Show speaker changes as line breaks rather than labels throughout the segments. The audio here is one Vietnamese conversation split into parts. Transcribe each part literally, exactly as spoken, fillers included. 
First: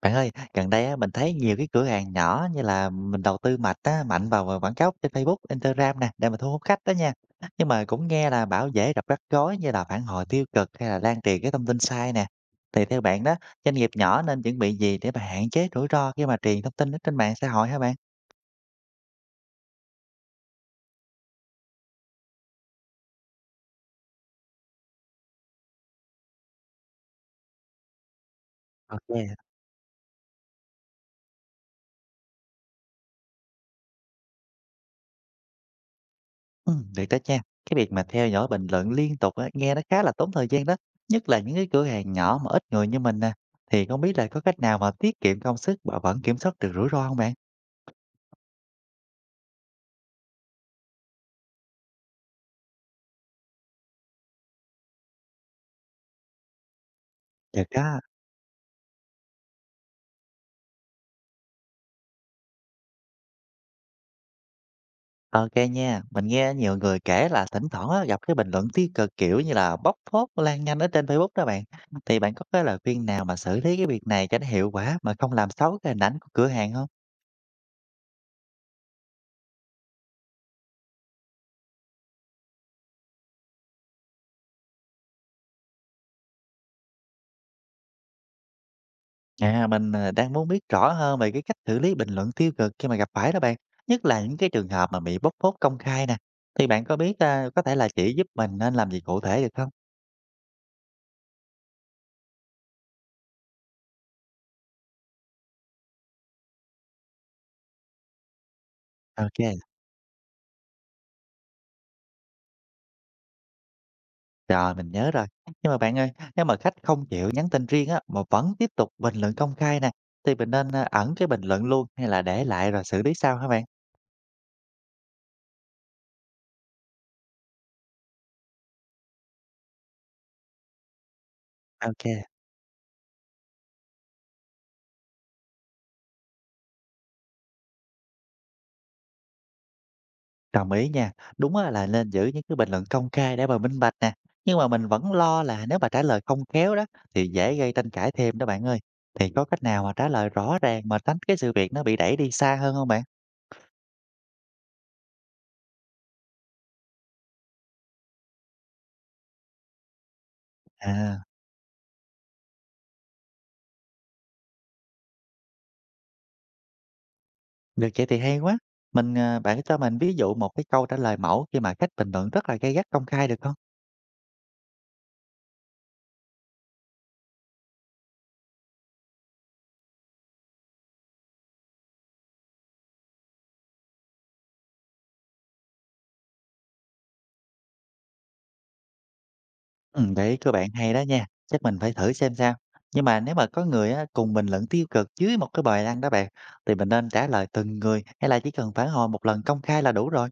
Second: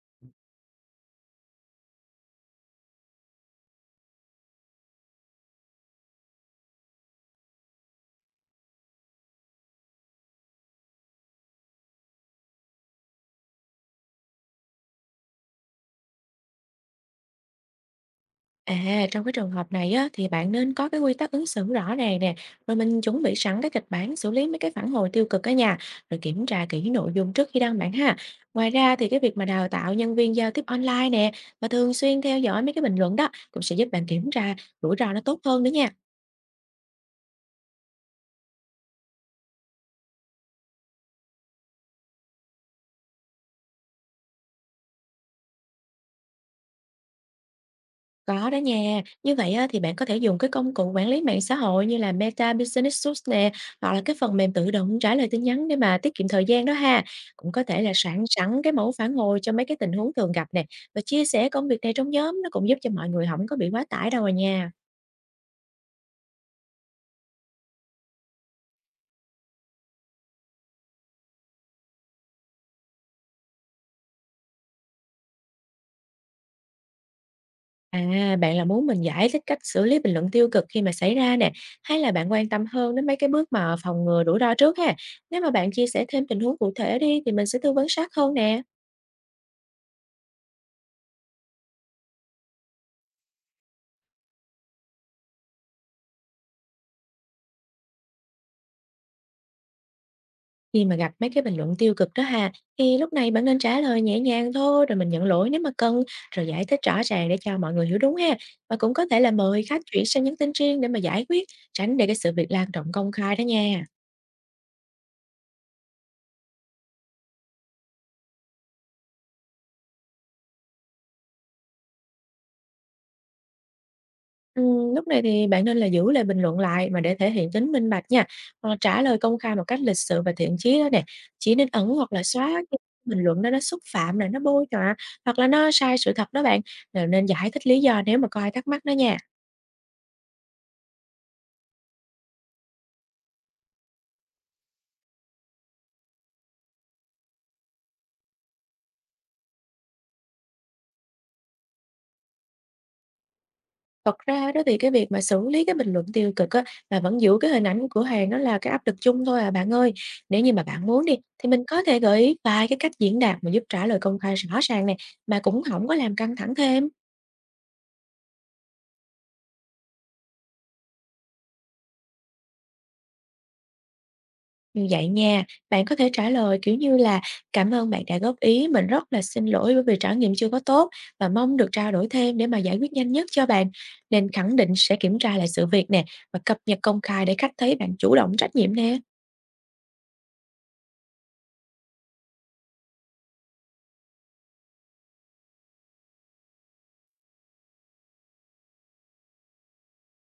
Bạn ơi,
Ừm.
gần đây á, mình thấy nhiều cái cửa hàng nhỏ như là mình đầu tư mạnh á, mạnh vào quảng cáo trên Facebook, Instagram nè, để mà thu hút khách đó nha. Nhưng mà cũng nghe là bảo dễ gặp rắc rối như là phản hồi tiêu cực hay là lan truyền cái thông tin sai nè. Thì theo bạn đó, doanh nghiệp nhỏ nên chuẩn bị gì để mà hạn chế rủi ro khi mà truyền thông tin ở trên mạng xã hội hả bạn?
À, trong cái trường hợp này á, thì bạn nên có cái quy tắc ứng xử rõ ràng nè, rồi mình chuẩn bị sẵn cái kịch bản xử lý mấy cái phản hồi tiêu cực á nhà, rồi kiểm tra kỹ nội dung trước khi đăng bản ha. Ngoài ra thì cái việc
Ok.
mà đào tạo nhân viên giao tiếp online nè, và thường xuyên theo dõi mấy cái bình luận đó cũng sẽ giúp bạn kiểm tra rủi ro nó tốt hơn nữa nha.
Ừ, được đó nha. Cái việc mà theo dõi bình luận liên tục á, nghe nó khá là tốn thời gian đó. Nhất là những cái cửa hàng nhỏ mà ít người như mình nè. Thì không biết là có cách nào mà tiết kiệm công sức mà vẫn kiểm soát được rủi ro không bạn?
Có đó nha. Như vậy á, thì bạn có thể dùng cái công cụ quản lý mạng xã hội như là Meta Business Suite nè, hoặc là cái phần mềm tự động trả lời tin nhắn để mà tiết kiệm thời gian đó ha. Cũng có
Được
thể là
á,
soạn sẵn cái mẫu phản hồi cho mấy cái tình huống thường gặp nè, và chia sẻ công việc này trong nhóm nó cũng giúp cho mọi người không có bị quá tải đâu rồi nha.
ok nha. Mình nghe nhiều người kể là thỉnh thoảng á, gặp cái bình luận tiêu cực, kiểu như là, bóc phốt lan nhanh ở trên Facebook đó bạn. Thì bạn có cái lời khuyên nào mà xử lý cái việc này cho nó hiệu quả mà không làm xấu cái hình ảnh của cửa hàng không?
À, bạn là muốn mình giải thích cách xử lý bình luận tiêu cực khi mà xảy ra nè, hay là bạn quan tâm hơn đến mấy cái bước mà phòng ngừa rủi ro trước ha? Nếu mà bạn chia sẻ thêm tình huống cụ thể đi thì mình sẽ tư vấn sát hơn nè.
À, mình, ờ, đang muốn biết rõ hơn về cái cách xử lý bình luận tiêu cực khi mà gặp phải đó bạn, nhất là những cái trường hợp mà bị bóc phốt công khai nè. Thì bạn có biết, a có thể là chỉ giúp mình nên làm gì cụ thể được không?
Khi mà gặp mấy cái bình luận tiêu cực đó ha, thì lúc này bạn nên trả lời nhẹ nhàng thôi, rồi mình nhận lỗi nếu mà cần, rồi giải thích rõ ràng để cho mọi người hiểu đúng ha. Và cũng có thể là
Ok.
mời khách chuyển sang nhắn tin riêng để mà giải quyết, tránh để cái sự việc lan rộng công khai đó nha.
Rồi, mình nhớ rồi. Nhưng mà bạn ơi, nếu mà khách không chịu nhắn tin riêng á, mà vẫn tiếp tục bình luận công khai nè, thì mình nên, a, ẩn cái bình luận luôn hay là để lại rồi xử lý sau hả bạn?
Ừm, lúc này thì bạn nên là giữ lời bình luận lại mà để thể hiện tính minh bạch nha. Hoặc là trả lời công khai một cách lịch sự và thiện chí đó nè. Chỉ nên ẩn
Ok.
hoặc là xóa cái bình luận đó nó xúc phạm, là nó bôi nhọ, hoặc là nó sai sự thật đó bạn. Rồi nên giải thích lý do nếu mà có ai thắc mắc đó nha.
Đồng ý nha. Đúng á là nên giữ những cái bình luận công khai để mà minh bạch nè, nhưng mà mình vẫn lo là nếu mà trả lời không khéo đó, thì dễ gây tranh cãi thêm đó bạn ơi. Thì có cách nào mà trả lời rõ ràng mà tránh cái sự việc nó bị đẩy đi xa hơn không bạn?
Thật ra đó thì cái việc mà xử lý cái bình luận tiêu cực á, mà vẫn giữ cái hình ảnh của cửa hàng nó là cái áp lực chung thôi à bạn ơi. Nếu như mà bạn muốn đi
À,
thì mình có thể gợi ý vài cái cách diễn đạt mà giúp trả lời công khai rõ ràng này, mà cũng không có làm căng thẳng thêm.
được vậy thì hay quá. Mình, à bạn cho mình ví dụ một cái câu trả lời mẫu khi mà khách bình luận rất là gay gắt công khai được không?
Như vậy nha, bạn có thể trả lời kiểu như là "Cảm ơn bạn đã góp ý, mình rất là xin lỗi bởi vì trải nghiệm chưa có tốt và mong được trao đổi thêm để mà giải quyết nhanh nhất cho bạn." Nên khẳng định sẽ kiểm tra lại sự việc nè, và cập nhật công khai để khách thấy bạn chủ động trách nhiệm nè.
Ừm, đấy, cơ bạn hay đó nha, chắc mình phải thử xem sao. Nhưng mà nếu mà có người á, cùng bình luận tiêu cực dưới một cái bài đăng đó bạn, thì mình nên trả lời từng người hay là chỉ cần phản hồi một lần công khai là đủ rồi?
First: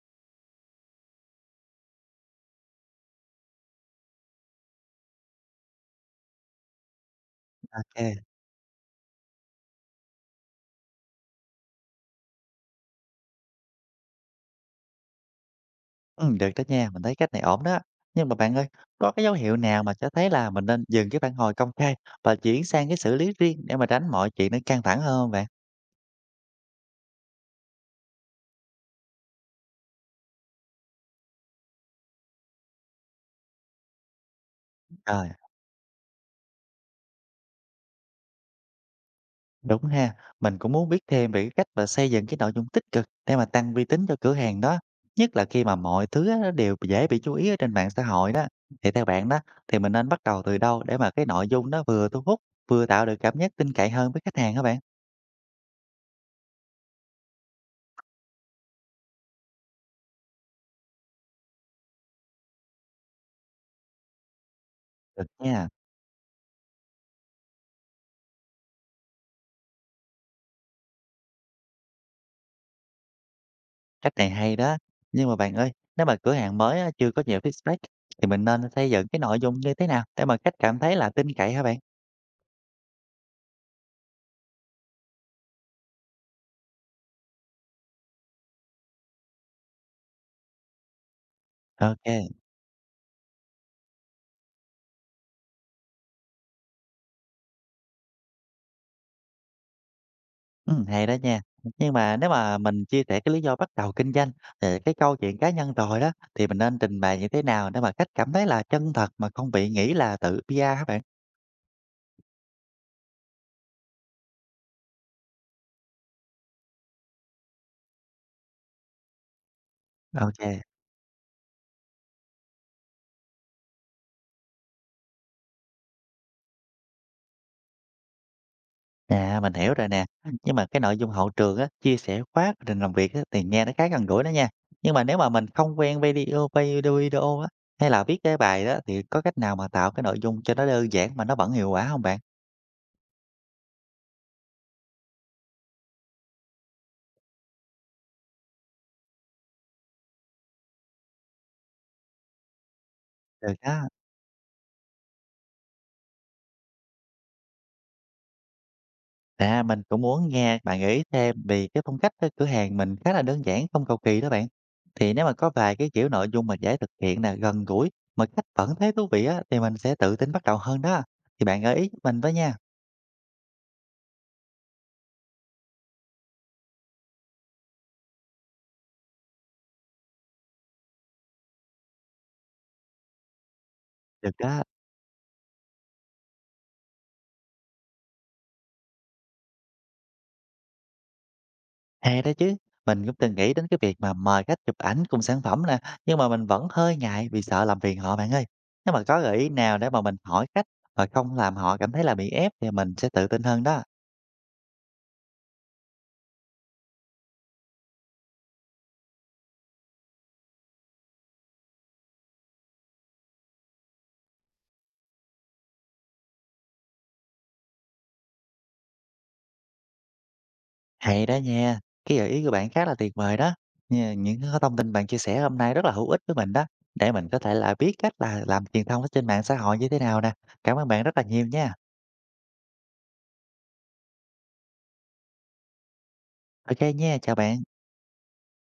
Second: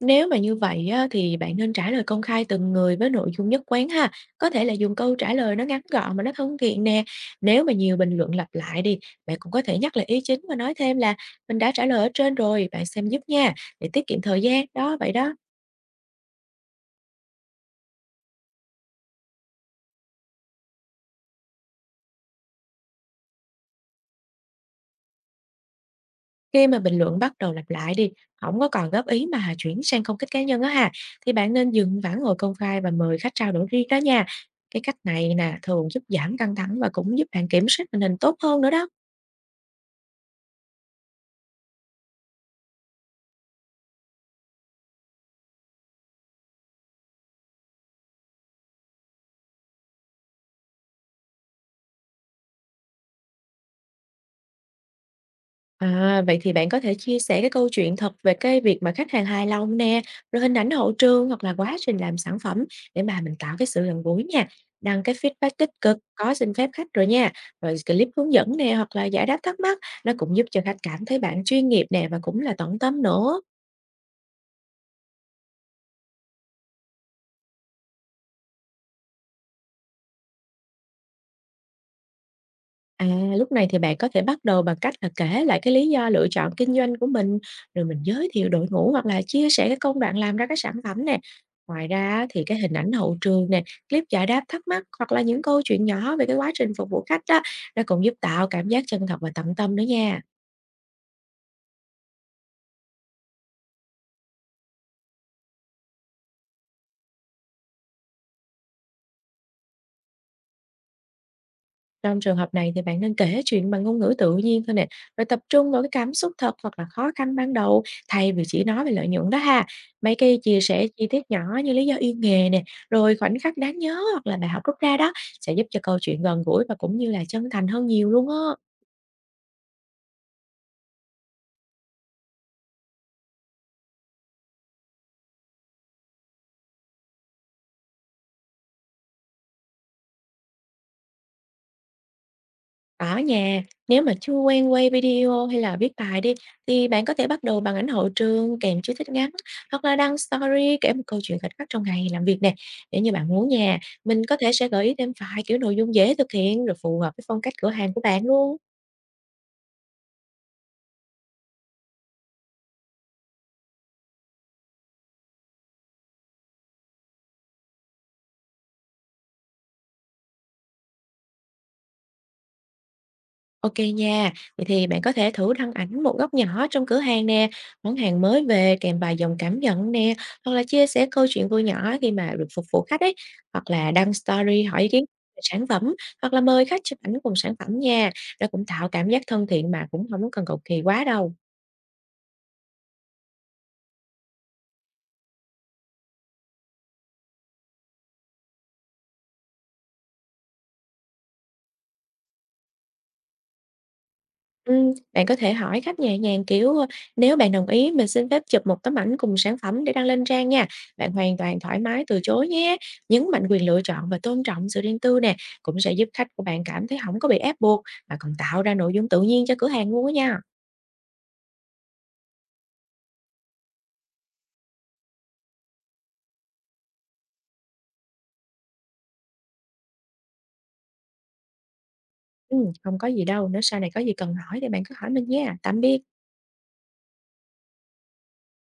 Nếu mà như vậy á, thì bạn nên trả lời công khai từng người với nội dung nhất quán ha. Có thể là dùng câu trả lời nó ngắn gọn mà nó thân thiện nè. Nếu mà nhiều bình
Ok.
luận lặp lại đi, bạn cũng có thể nhắc lại ý chính và nói thêm là mình đã trả lời ở trên rồi, bạn xem giúp nha, để tiết kiệm thời gian. Đó, vậy đó.
Ừm, được đó nha, mình thấy cách này ổn đó. Nhưng mà bạn ơi, có cái dấu hiệu nào mà cho thấy là mình nên dừng cái phản hồi công khai và chuyển sang cái xử lý riêng để mà tránh mọi chuyện nó căng thẳng hơn không bạn?
Khi mà bình luận bắt đầu lặp lại đi, không có còn góp ý mà chuyển sang công kích cá nhân á ha, thì bạn nên dừng phản hồi công khai và mời khách trao đổi riêng đó nha. Cái cách
Rồi.
này nè, thường giúp giảm căng thẳng và cũng giúp bạn kiểm soát tình hình tốt hơn nữa đó.
Đúng ha, mình cũng muốn biết thêm về cái cách mà xây dựng cái nội dung tích cực để mà tăng uy tín cho cửa hàng đó. Nhất là khi mà mọi thứ á, nó đều dễ bị chú ý ở trên mạng xã hội đó. Thì theo bạn đó, thì mình nên bắt đầu từ đâu để mà cái nội dung nó vừa thu hút, vừa tạo được cảm giác tin cậy hơn với khách hàng các bạn?
À, vậy thì bạn có thể chia sẻ cái câu chuyện thật về cái việc mà khách hàng hài lòng nè, rồi hình ảnh hậu trường hoặc là quá trình làm sản phẩm để mà mình tạo cái sự gần gũi nha. Đăng cái
Được
feedback
nha,
tích cực, có xin phép khách rồi nha. Rồi clip hướng dẫn nè, hoặc là giải đáp thắc mắc, nó cũng giúp cho khách cảm thấy bạn chuyên nghiệp nè và cũng là tận tâm nữa.
cách này hay đó. Nhưng mà bạn ơi, nếu mà cửa hàng mới á, chưa có nhiều feedback thì mình nên xây dựng cái nội dung như thế nào để mà khách cảm thấy là tin cậy hả bạn?
À, lúc này thì bạn có thể bắt đầu bằng cách là kể lại cái lý do lựa chọn kinh doanh của mình, rồi mình giới thiệu đội ngũ hoặc là chia sẻ cái công đoạn làm ra cái sản phẩm nè. Ngoài ra á,
Ok.
thì cái hình ảnh hậu trường nè, clip giải đáp thắc mắc hoặc là những câu chuyện nhỏ về cái quá trình phục vụ khách đó, nó cũng giúp tạo cảm giác chân thật và tận tâm nữa nha.
Ừm, hay đó nha. Nhưng mà nếu mà mình chia sẻ cái lý do bắt đầu kinh doanh, thì cái câu chuyện cá nhân rồi đó, thì mình nên trình bày như thế nào để mà khách cảm thấy là chân thật mà không bị nghĩ là tự pi a các bạn?
Trong trường hợp này thì bạn nên kể chuyện bằng ngôn ngữ tự nhiên thôi nè, rồi tập trung vào cái cảm xúc thật hoặc là khó khăn ban đầu thay vì chỉ nói về lợi nhuận đó ha. Mấy
Ờ.
cái chia
OK,
sẻ chi tiết nhỏ như lý do yêu nghề nè, rồi khoảnh khắc đáng nhớ hoặc là bài học rút ra đó sẽ giúp cho câu chuyện gần gũi và cũng như là chân thành hơn nhiều luôn á.
à, mình hiểu rồi nè. Nhưng mà cái nội dung hậu trường á, chia sẻ khóa quá trình làm việc á, thì nghe nó khá gần gũi đó nha. Nhưng mà nếu mà mình không quen video video video á, hay là viết cái bài đó, thì có cách nào mà tạo cái nội dung cho nó đơn giản mà nó vẫn hiệu quả không, bạn?
Ở nhà, nếu mà chưa quen quay video hay là viết bài đi, thì bạn có thể bắt đầu bằng ảnh hậu trường kèm chú thích ngắn, hoặc là đăng story kể một câu chuyện khoảnh khắc trong ngày làm việc nè. Nếu như bạn muốn
Được
nha,
đó.
mình có thể sẽ gợi ý thêm vài kiểu nội dung dễ thực hiện rồi phù hợp với phong cách cửa hàng của bạn luôn.
À, mình cũng muốn nghe bạn gợi ý thêm vì cái phong cách cái cửa hàng mình khá là đơn giản, không cầu kỳ đó bạn. Thì nếu mà có vài cái kiểu nội dung mà dễ thực hiện nè, gần gũi mà khách vẫn thấy thú vị á thì mình sẽ tự tin bắt đầu hơn đó. Thì bạn gợi ý giúp mình với nha.
OK nha. Vậy thì bạn có thể thử đăng ảnh một góc nhỏ trong cửa hàng nè, món hàng mới về kèm vài dòng cảm nhận nè, hoặc là chia sẻ câu chuyện vui nhỏ khi mà được phục vụ khách ấy, hoặc là đăng
Được đó,
story hỏi ý kiến về sản phẩm, hoặc là mời khách chụp ảnh cùng sản phẩm nha. Nó cũng tạo cảm giác thân thiện mà cũng không cần cầu kỳ quá đâu.
hay đó chứ. Mình cũng từng nghĩ đến cái việc mà mời khách chụp ảnh cùng sản phẩm nè, nhưng mà mình vẫn hơi ngại vì sợ làm phiền họ bạn ơi. Nếu mà có gợi ý nào để mà mình hỏi khách mà không làm họ cảm thấy là bị ép thì mình sẽ tự tin hơn đó.
Ừm, bạn có thể hỏi khách nhẹ nhàng, kiểu, ơ, "Nếu bạn đồng ý, mình xin phép chụp một tấm ảnh cùng sản phẩm để đăng lên trang nha." Bạn hoàn toàn thoải mái từ chối nhé, nhấn mạnh quyền lựa chọn và tôn trọng sự riêng tư nè, cũng sẽ giúp khách của bạn cảm thấy không có bị ép buộc, mà còn tạo ra nội dung tự nhiên cho cửa hàng luôn á nha.
Hay đó nha, cái gợi ý của bạn khá là tuyệt vời đó. Nha, những cái thông tin bạn chia sẻ hôm nay rất là hữu ích với mình đó, để mình có thể là biết cách là làm truyền thông ở trên mạng xã hội như thế nào nè. Cảm ơn bạn rất là nhiều nha.
Ừm, không có gì đâu, nếu sau này có gì cần hỏi thì bạn cứ hỏi mình nha. Tạm biệt.
Ok nha, chào bạn.